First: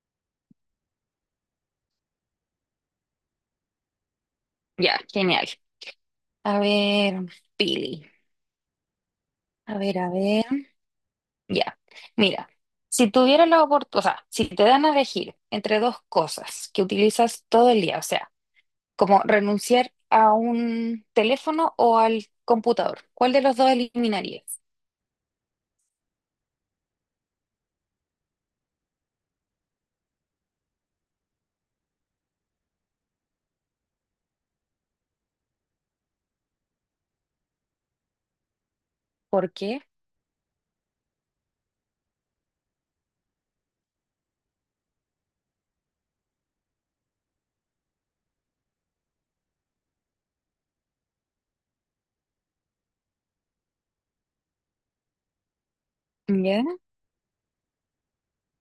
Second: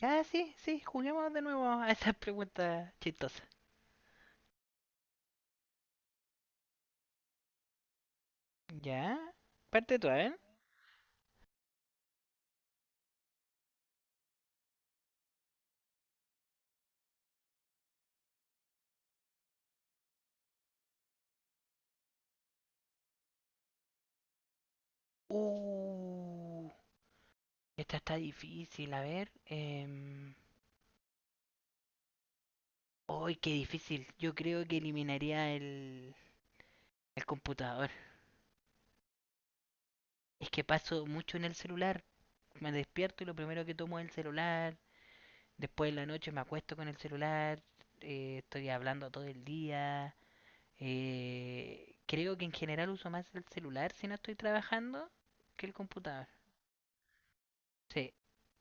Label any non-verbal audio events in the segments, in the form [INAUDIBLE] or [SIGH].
Ya, sí, sí, juguemos de nuevo a esas preguntas chistosas. Ya, genial. A ver, Pili. Ya, A parte ver, tú, a a ver. ver. Ya. Mira, si tuvieras la oportunidad, o sea, si te dan a elegir entre dos cosas que utilizas todo el día, o sea, como renunciar a un teléfono o al computador, ¿cuál de los dos eliminarías? Uh, Esta está difícil, a ver. Uy, qué difícil. Yo creo que eliminaría el computador. ¿Por qué? Es que paso mucho en el celular. Me despierto y lo primero que tomo es el celular. Después en la noche me acuesto con el celular. Estoy hablando todo el día. Creo que en general uso más el celular si no estoy trabajando que el computador. Ya, Sí,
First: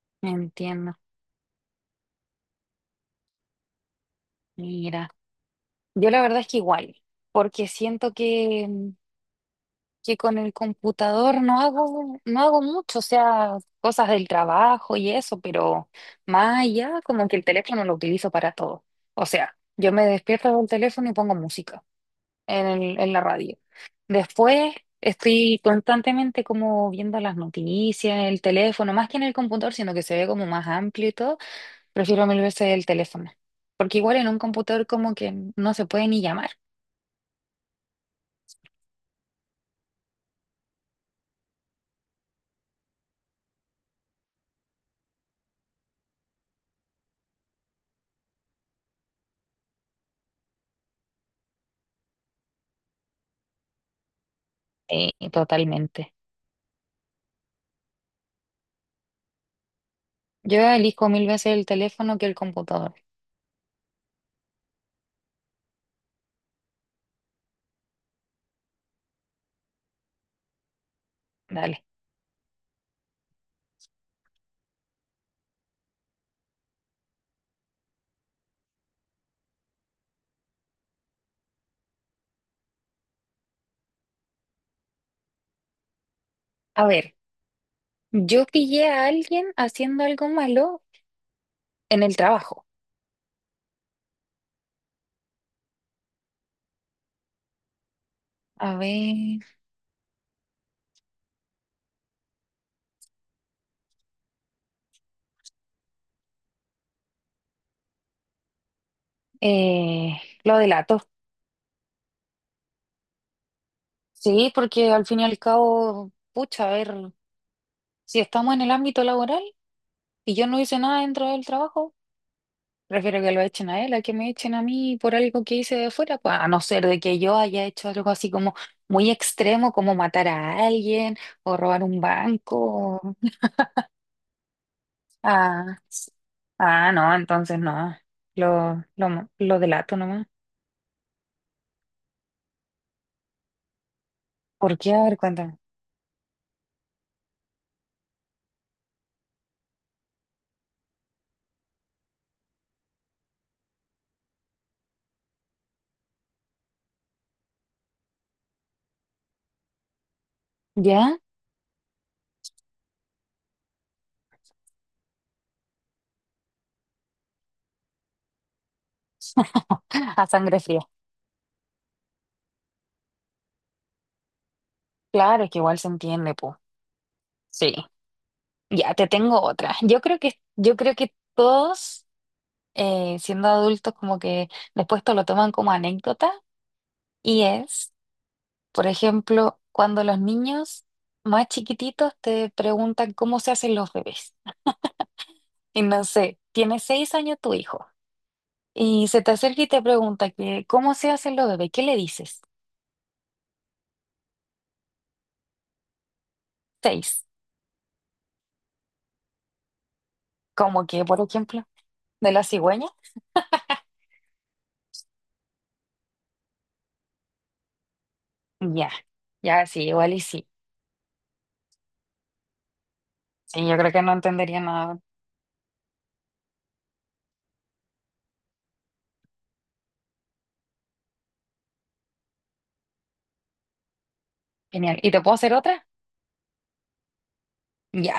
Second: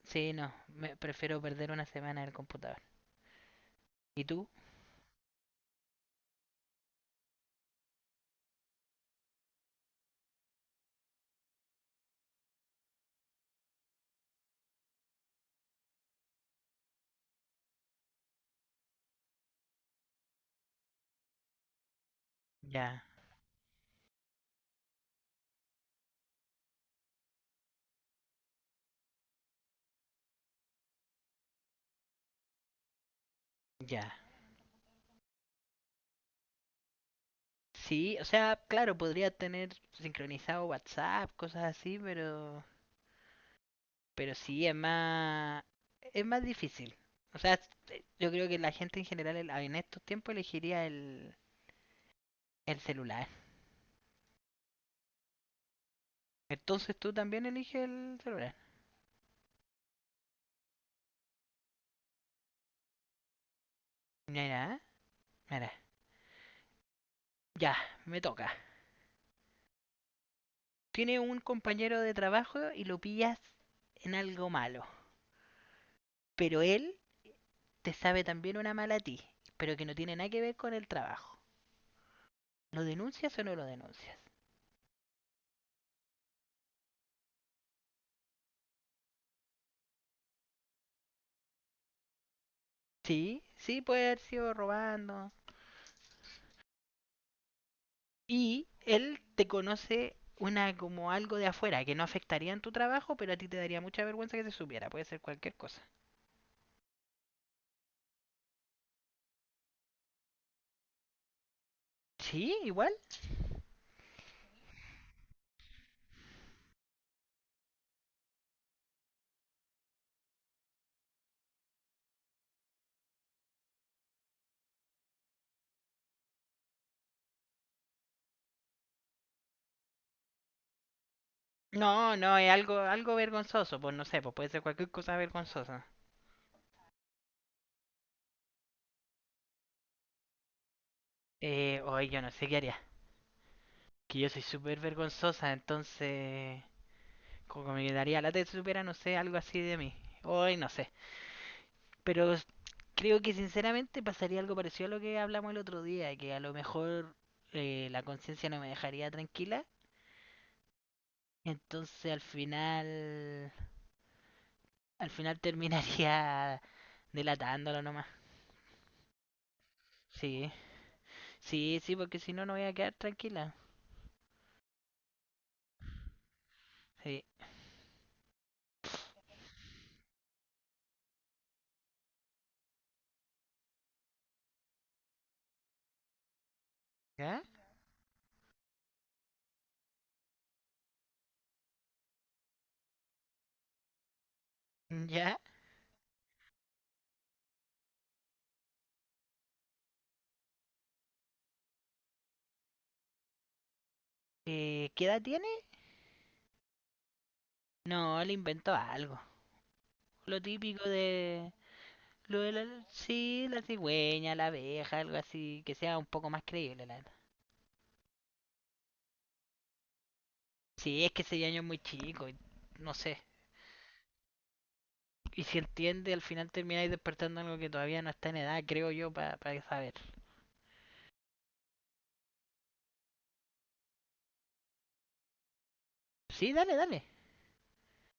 sí, no, me entiendo. prefiero perder una semana en el computador. ¿Y tú? Mira, yo la verdad es que igual, porque siento que que con el computador no hago mucho, o sea, cosas del trabajo y eso, pero más allá, como que el teléfono lo utilizo para todo. O sea, yo me despierto con el teléfono y pongo música Ya, en la radio. Después estoy constantemente como viendo las noticias, en el teléfono, más que en el computador, sino que se ve como más amplio y todo, prefiero mil veces el teléfono. Porque ya. igual en un computador como que no se puede ni llamar. Sí, o sea, claro, podría tener sincronizado WhatsApp, cosas así, pero sí es más, es más difícil. O sea, yo creo que la gente en general en estos tiempos elegiría el celular. Totalmente. Entonces tú también eliges el celular. Yo elijo mil veces el teléfono que el computador. Mira, mira. Ya, me toca. Tiene un Dale. compañero de trabajo y lo pillas en algo malo, pero él te sabe también una mala a ti, pero que no tiene nada que ver con el trabajo. ¿Lo denuncias o no lo denuncias? A ver, yo pillé a alguien haciendo algo malo en el trabajo. Sí, sí puede haber sido robando. Y A él ver, te conoce una como algo de afuera que no afectaría en tu trabajo, pero a ti te daría mucha vergüenza que se supiera, puede ser cualquier cosa. Lo delato. Sí, igual. Sí, porque al fin y al cabo, pucha, a ver, si estamos en el ámbito laboral y yo no hice nada dentro del trabajo, prefiero que lo echen a él, a que me echen a mí por algo que hice de fuera, pues, a no ser de que yo haya hecho algo así como muy extremo, como matar a alguien o robar un No, no, es algo banco. vergonzoso, pues no sé, pues puede ser cualquier cosa Ah, vergonzosa. s- ah, no, entonces no. Lo delato nomás. Hoy yo no sé qué haría. Que yo soy ¿Por súper qué? A ver, vergonzosa, cuéntame. entonces como que me daría la te supiera, no sé, algo así de mí. Hoy no sé. Pero s- Creo que sinceramente pasaría algo parecido a lo que hablamos el otro día, que a lo mejor la conciencia no me dejaría tranquila, ¿Ya? entonces al final terminaría [LAUGHS] delatándolo nomás. A Sí, sangre fría. sí, sí, porque si no, no voy a quedar tranquila. Claro, es que igual se entiende, po. Sí. Sí. Ya, te tengo otra. Yo creo que todos, siendo adultos, como que después te lo toman como anécdota. Y ¿Ya? es, por ejemplo, cuando los niños más chiquititos te preguntan cómo se hacen los bebés. ¿Ya? Y no sé, tiene seis años tu hijo. Y se te acerca y te pregunta que, ¿cómo se hace lo bebé? ¿Qué le dices? ¿Qué edad tiene? Seis. No, le inventó algo. Lo Como típico que, por de... ejemplo, de Lo la de la... cigüeña. Sí, la cigüeña, la abeja, algo así, que sea un poco más creíble, la verdad. Ya, ya, sí, igual y sí. Sí, es que ese año es muy chico, y no sé. Sí, yo creo que no entendería nada. Y si entiende, al final termináis despertando algo que todavía no está en edad, creo yo, para pa saber. Genial. ¿Y te puedo hacer otra? Sí, dale, dale. Ya.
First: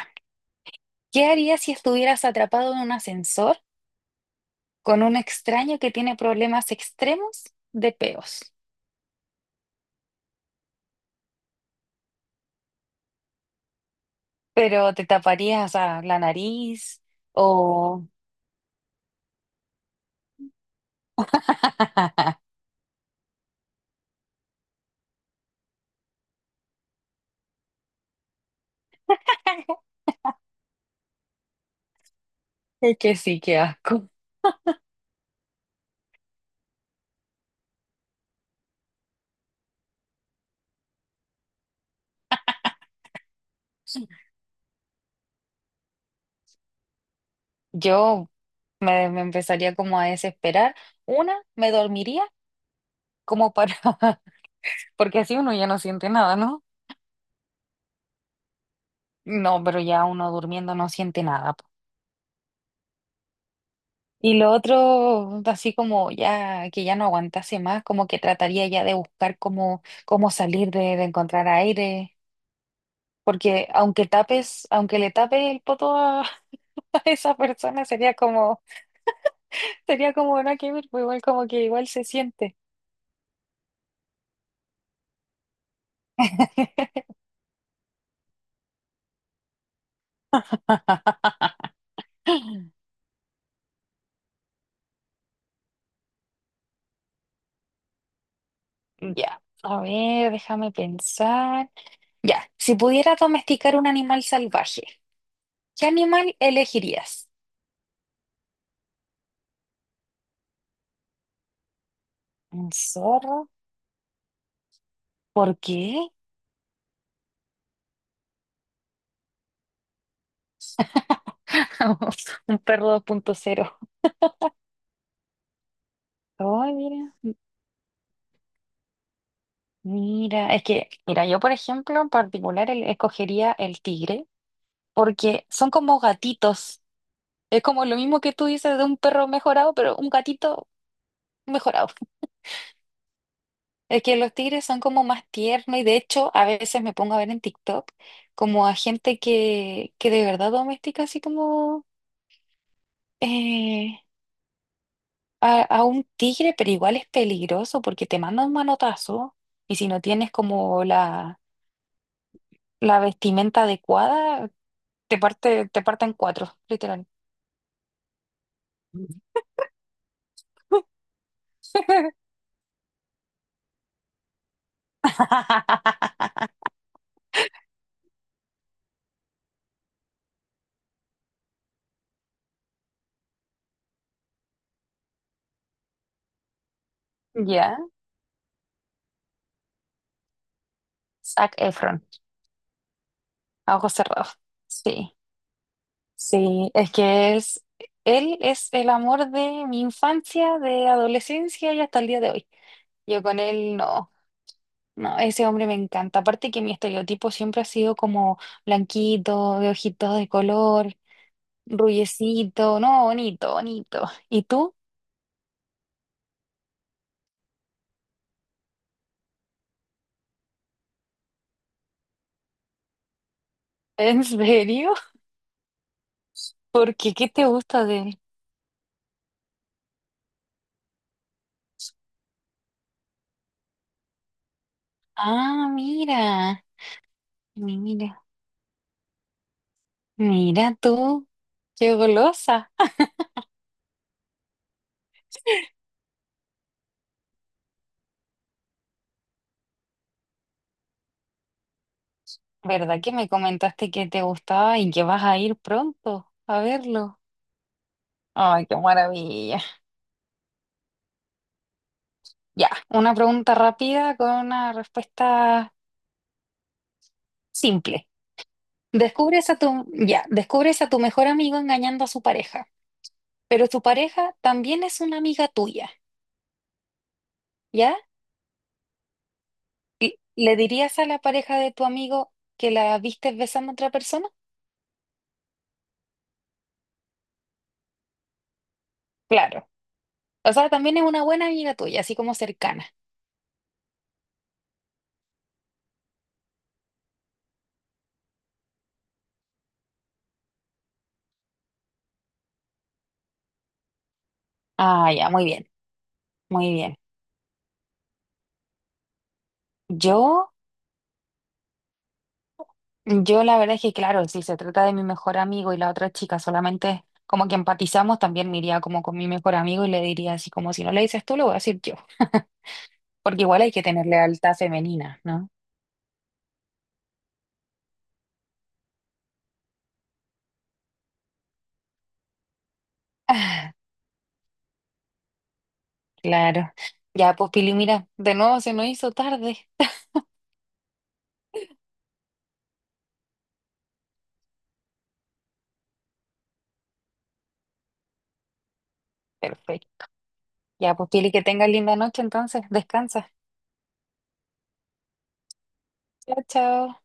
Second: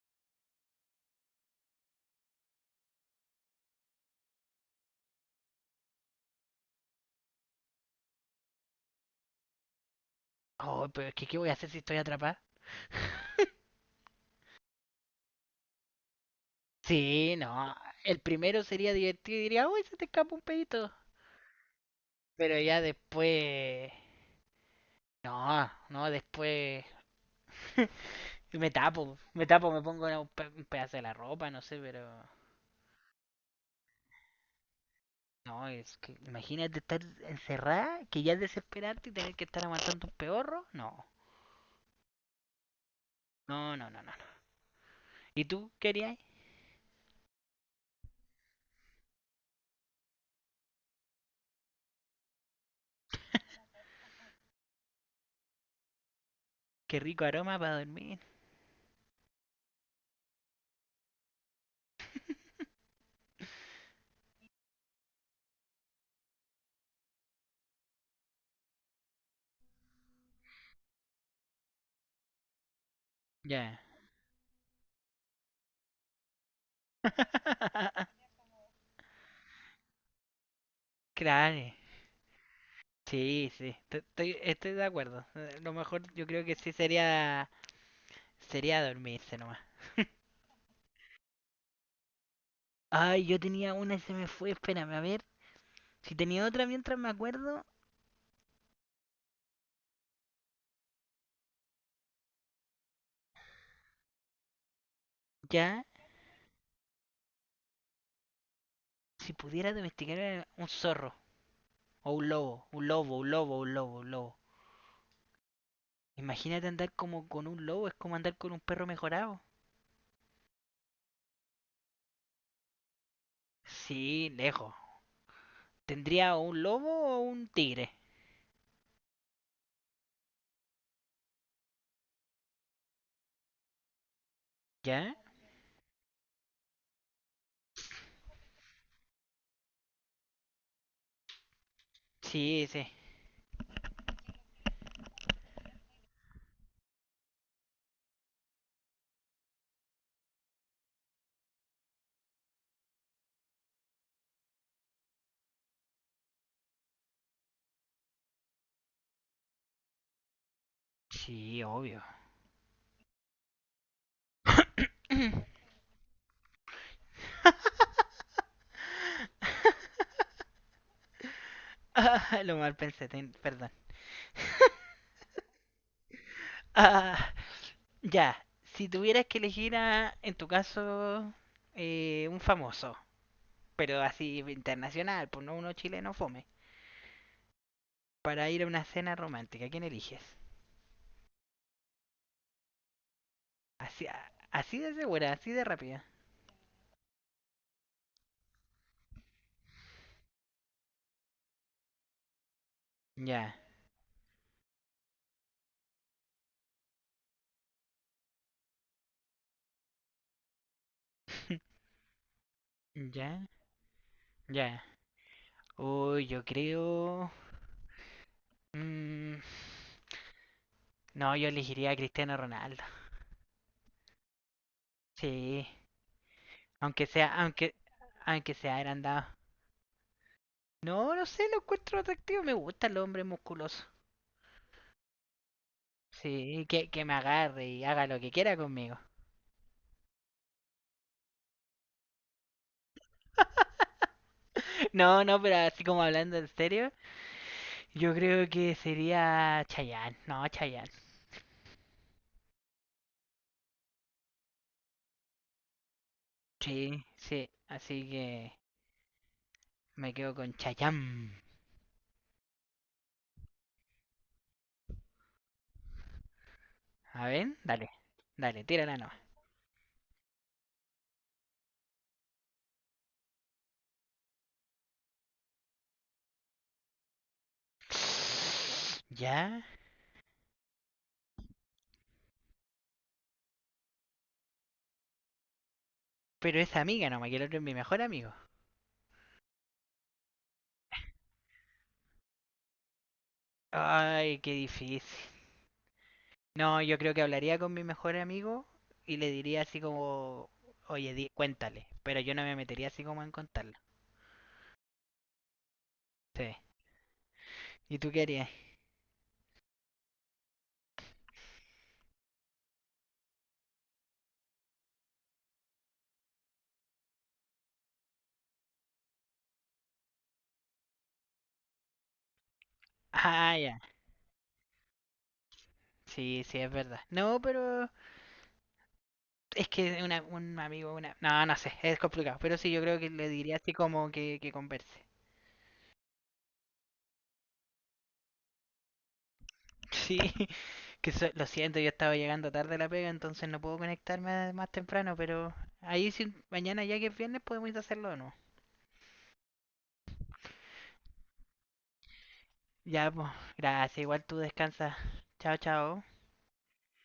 ¿Qué harías si estuvieras atrapado en un ascensor con un extraño que tiene problemas extremos de peos? Oh, pero es que ¿qué voy a hacer si estoy atrapada? [LAUGHS] Pero te taparías a la nariz Sí, no. o... El primero sería divertido y diría, uy, se te escapa un pedito. [LAUGHS] Pero ya después... No, no, después... [LAUGHS] me tapo, me tapo, me pongo un pedazo de la ropa, no sé, pero... Es que sí, qué asco. No, es que imagínate estar encerrada, que ya es desesperante y tener que estar aguantando un peorro. No. No, no, no, no, no. ¿Y tú querías? Yo me empezaría como a desesperar. Una, me dormiría como [LAUGHS] para, [LAUGHS] porque así uno ya no siente nada, ¿no? Qué rico aroma para dormir. No, pero ya uno durmiendo no siente nada. Po. [LAUGHS] Y lo otro, así como ya que ya no aguantase más, como que trataría ya de buscar cómo salir de encontrar aire, porque Ya. aunque tapes, aunque le tape el poto a, [LAUGHS] a esa persona, [LAUGHS] sería como no que ver, pues igual como que Claro. igual se siente. Sí, sí. Estoy, estoy de acuerdo. Lo mejor yo creo que sí [LAUGHS] sería dormirse nomás. Ay, yo tenía una y se me fue. Espérame, a ver. Si tenía otra mientras me acuerdo, Ya, a ver, déjame pensar. Ya, si pudieras domesticar un animal salvaje, ya. ¿qué animal elegirías? Si pudiera domesticar a un zorro o un ¿Un lobo, un lobo, un zorro? lobo, un lobo, un lobo. ¿Por qué? Imagínate andar como con un lobo, es como andar con un perro mejorado. [LAUGHS] Un perro 2.0. Sí, lejos. Tendría un Ay, lobo mira. o M- un tigre, mira, yo por ejemplo en particular escogería el tigre ¿ya? porque son como gatitos. Es como lo mismo que tú dices de un perro mejorado, pero un gatito mejorado. [LAUGHS] Sí, sí. Es que los tigres son como más tiernos y de hecho a veces me pongo a ver en TikTok como a gente que de verdad domestica así como eh, a un tigre, pero igual es peligroso porque te manda un manotazo y si no tienes como la, Sí, obvio. la vestimenta adecuada, te parte en cuatro, literal. [LAUGHS] [LAUGHS] Ah, lo mal pensé, perdón. Ah, ya, si tuvieras que elegir a, en tu caso, un famoso, pero así internacional, pues no uno chileno fome, Ya, para ir a una cena romántica, ¿quién eliges? Zac Efron, a ojos Así, cerrados. así de Sí, segura, así de rápida. sí, él es el amor de mi infancia, de adolescencia y hasta el día de hoy. Yo con Ya, él no. No, ese hombre me encanta. Aparte que mi estereotipo siempre ha sido como blanquito, de ojitos de color, [LAUGHS] rubiecito, no, ya, bonito, bonito. ¿Y tú? ya. Uy, yo creo... mm, no, yo elegiría a Cristiano Ronaldo. [LAUGHS] ¿En serio? Sí, ¿Por aunque qué? ¿Qué sea, te aunque, gusta de él? aunque sea agrandado. No, no sé, lo encuentro atractivo. Me gusta el hombre musculoso. Ah, mira, Sí, que me agarre y haga lo mira, que quiera conmigo. mira tú, qué golosa. [LAUGHS] No, no, pero así como hablando en serio, yo creo que sería Chayanne. No, Chayanne. ¿Verdad que me comentaste que te gustaba y que vas a ir pronto a Sí, verlo? sí, así que Ay, qué maravilla. me quedo con Chayanne. Ya, una pregunta rápida con una respuesta A ver, dale, simple. dale, tírala nomás. Ya, descubres a tu mejor amigo engañando a su pareja, pero tu pareja también es una amiga tuya, ¿ya? Ya, ¿Le dirías a la pareja de tu amigo que la viste besando a otra persona? pero es amiga nomás, que el otro es mi mejor amigo. Claro. O sea, también es una buena amiga tuya, así como cercana. Ay, qué difícil. No, yo creo que hablaría con mi mejor amigo y le diría así como, oye, cuéntale, pero yo no me metería así como en contarla. Ah, ya, muy bien, Sí. muy bien. ¿Y tú qué harías? Yo, yo la verdad es que, claro, si se trata de mi mejor amigo y la otra chica solamente como que empatizamos, también me iría como con mi mejor amigo y le diría así como si no le dices tú, lo voy a decir yo, [LAUGHS] porque Ah, igual hay ya. que tener lealtad femenina, ¿no? Sí, sí, es verdad. No, pero es que un amigo, una... No, no sé, es complicado, pero sí, yo creo que le diría así Ah, como que converse. claro. Ya, pues Pili, mira, de nuevo se nos hizo tarde. [LAUGHS] Sí, que lo siento, yo estaba llegando tarde a la pega, entonces no puedo conectarme más temprano, pero ahí sí, mañana ya que es viernes podemos ir a hacerlo o no. Perfecto. Ya, pues Pili, que tengas linda noche entonces. Ya, pues, Descansa. gracias, igual tú descansa. Chao, chao. Chao, chao.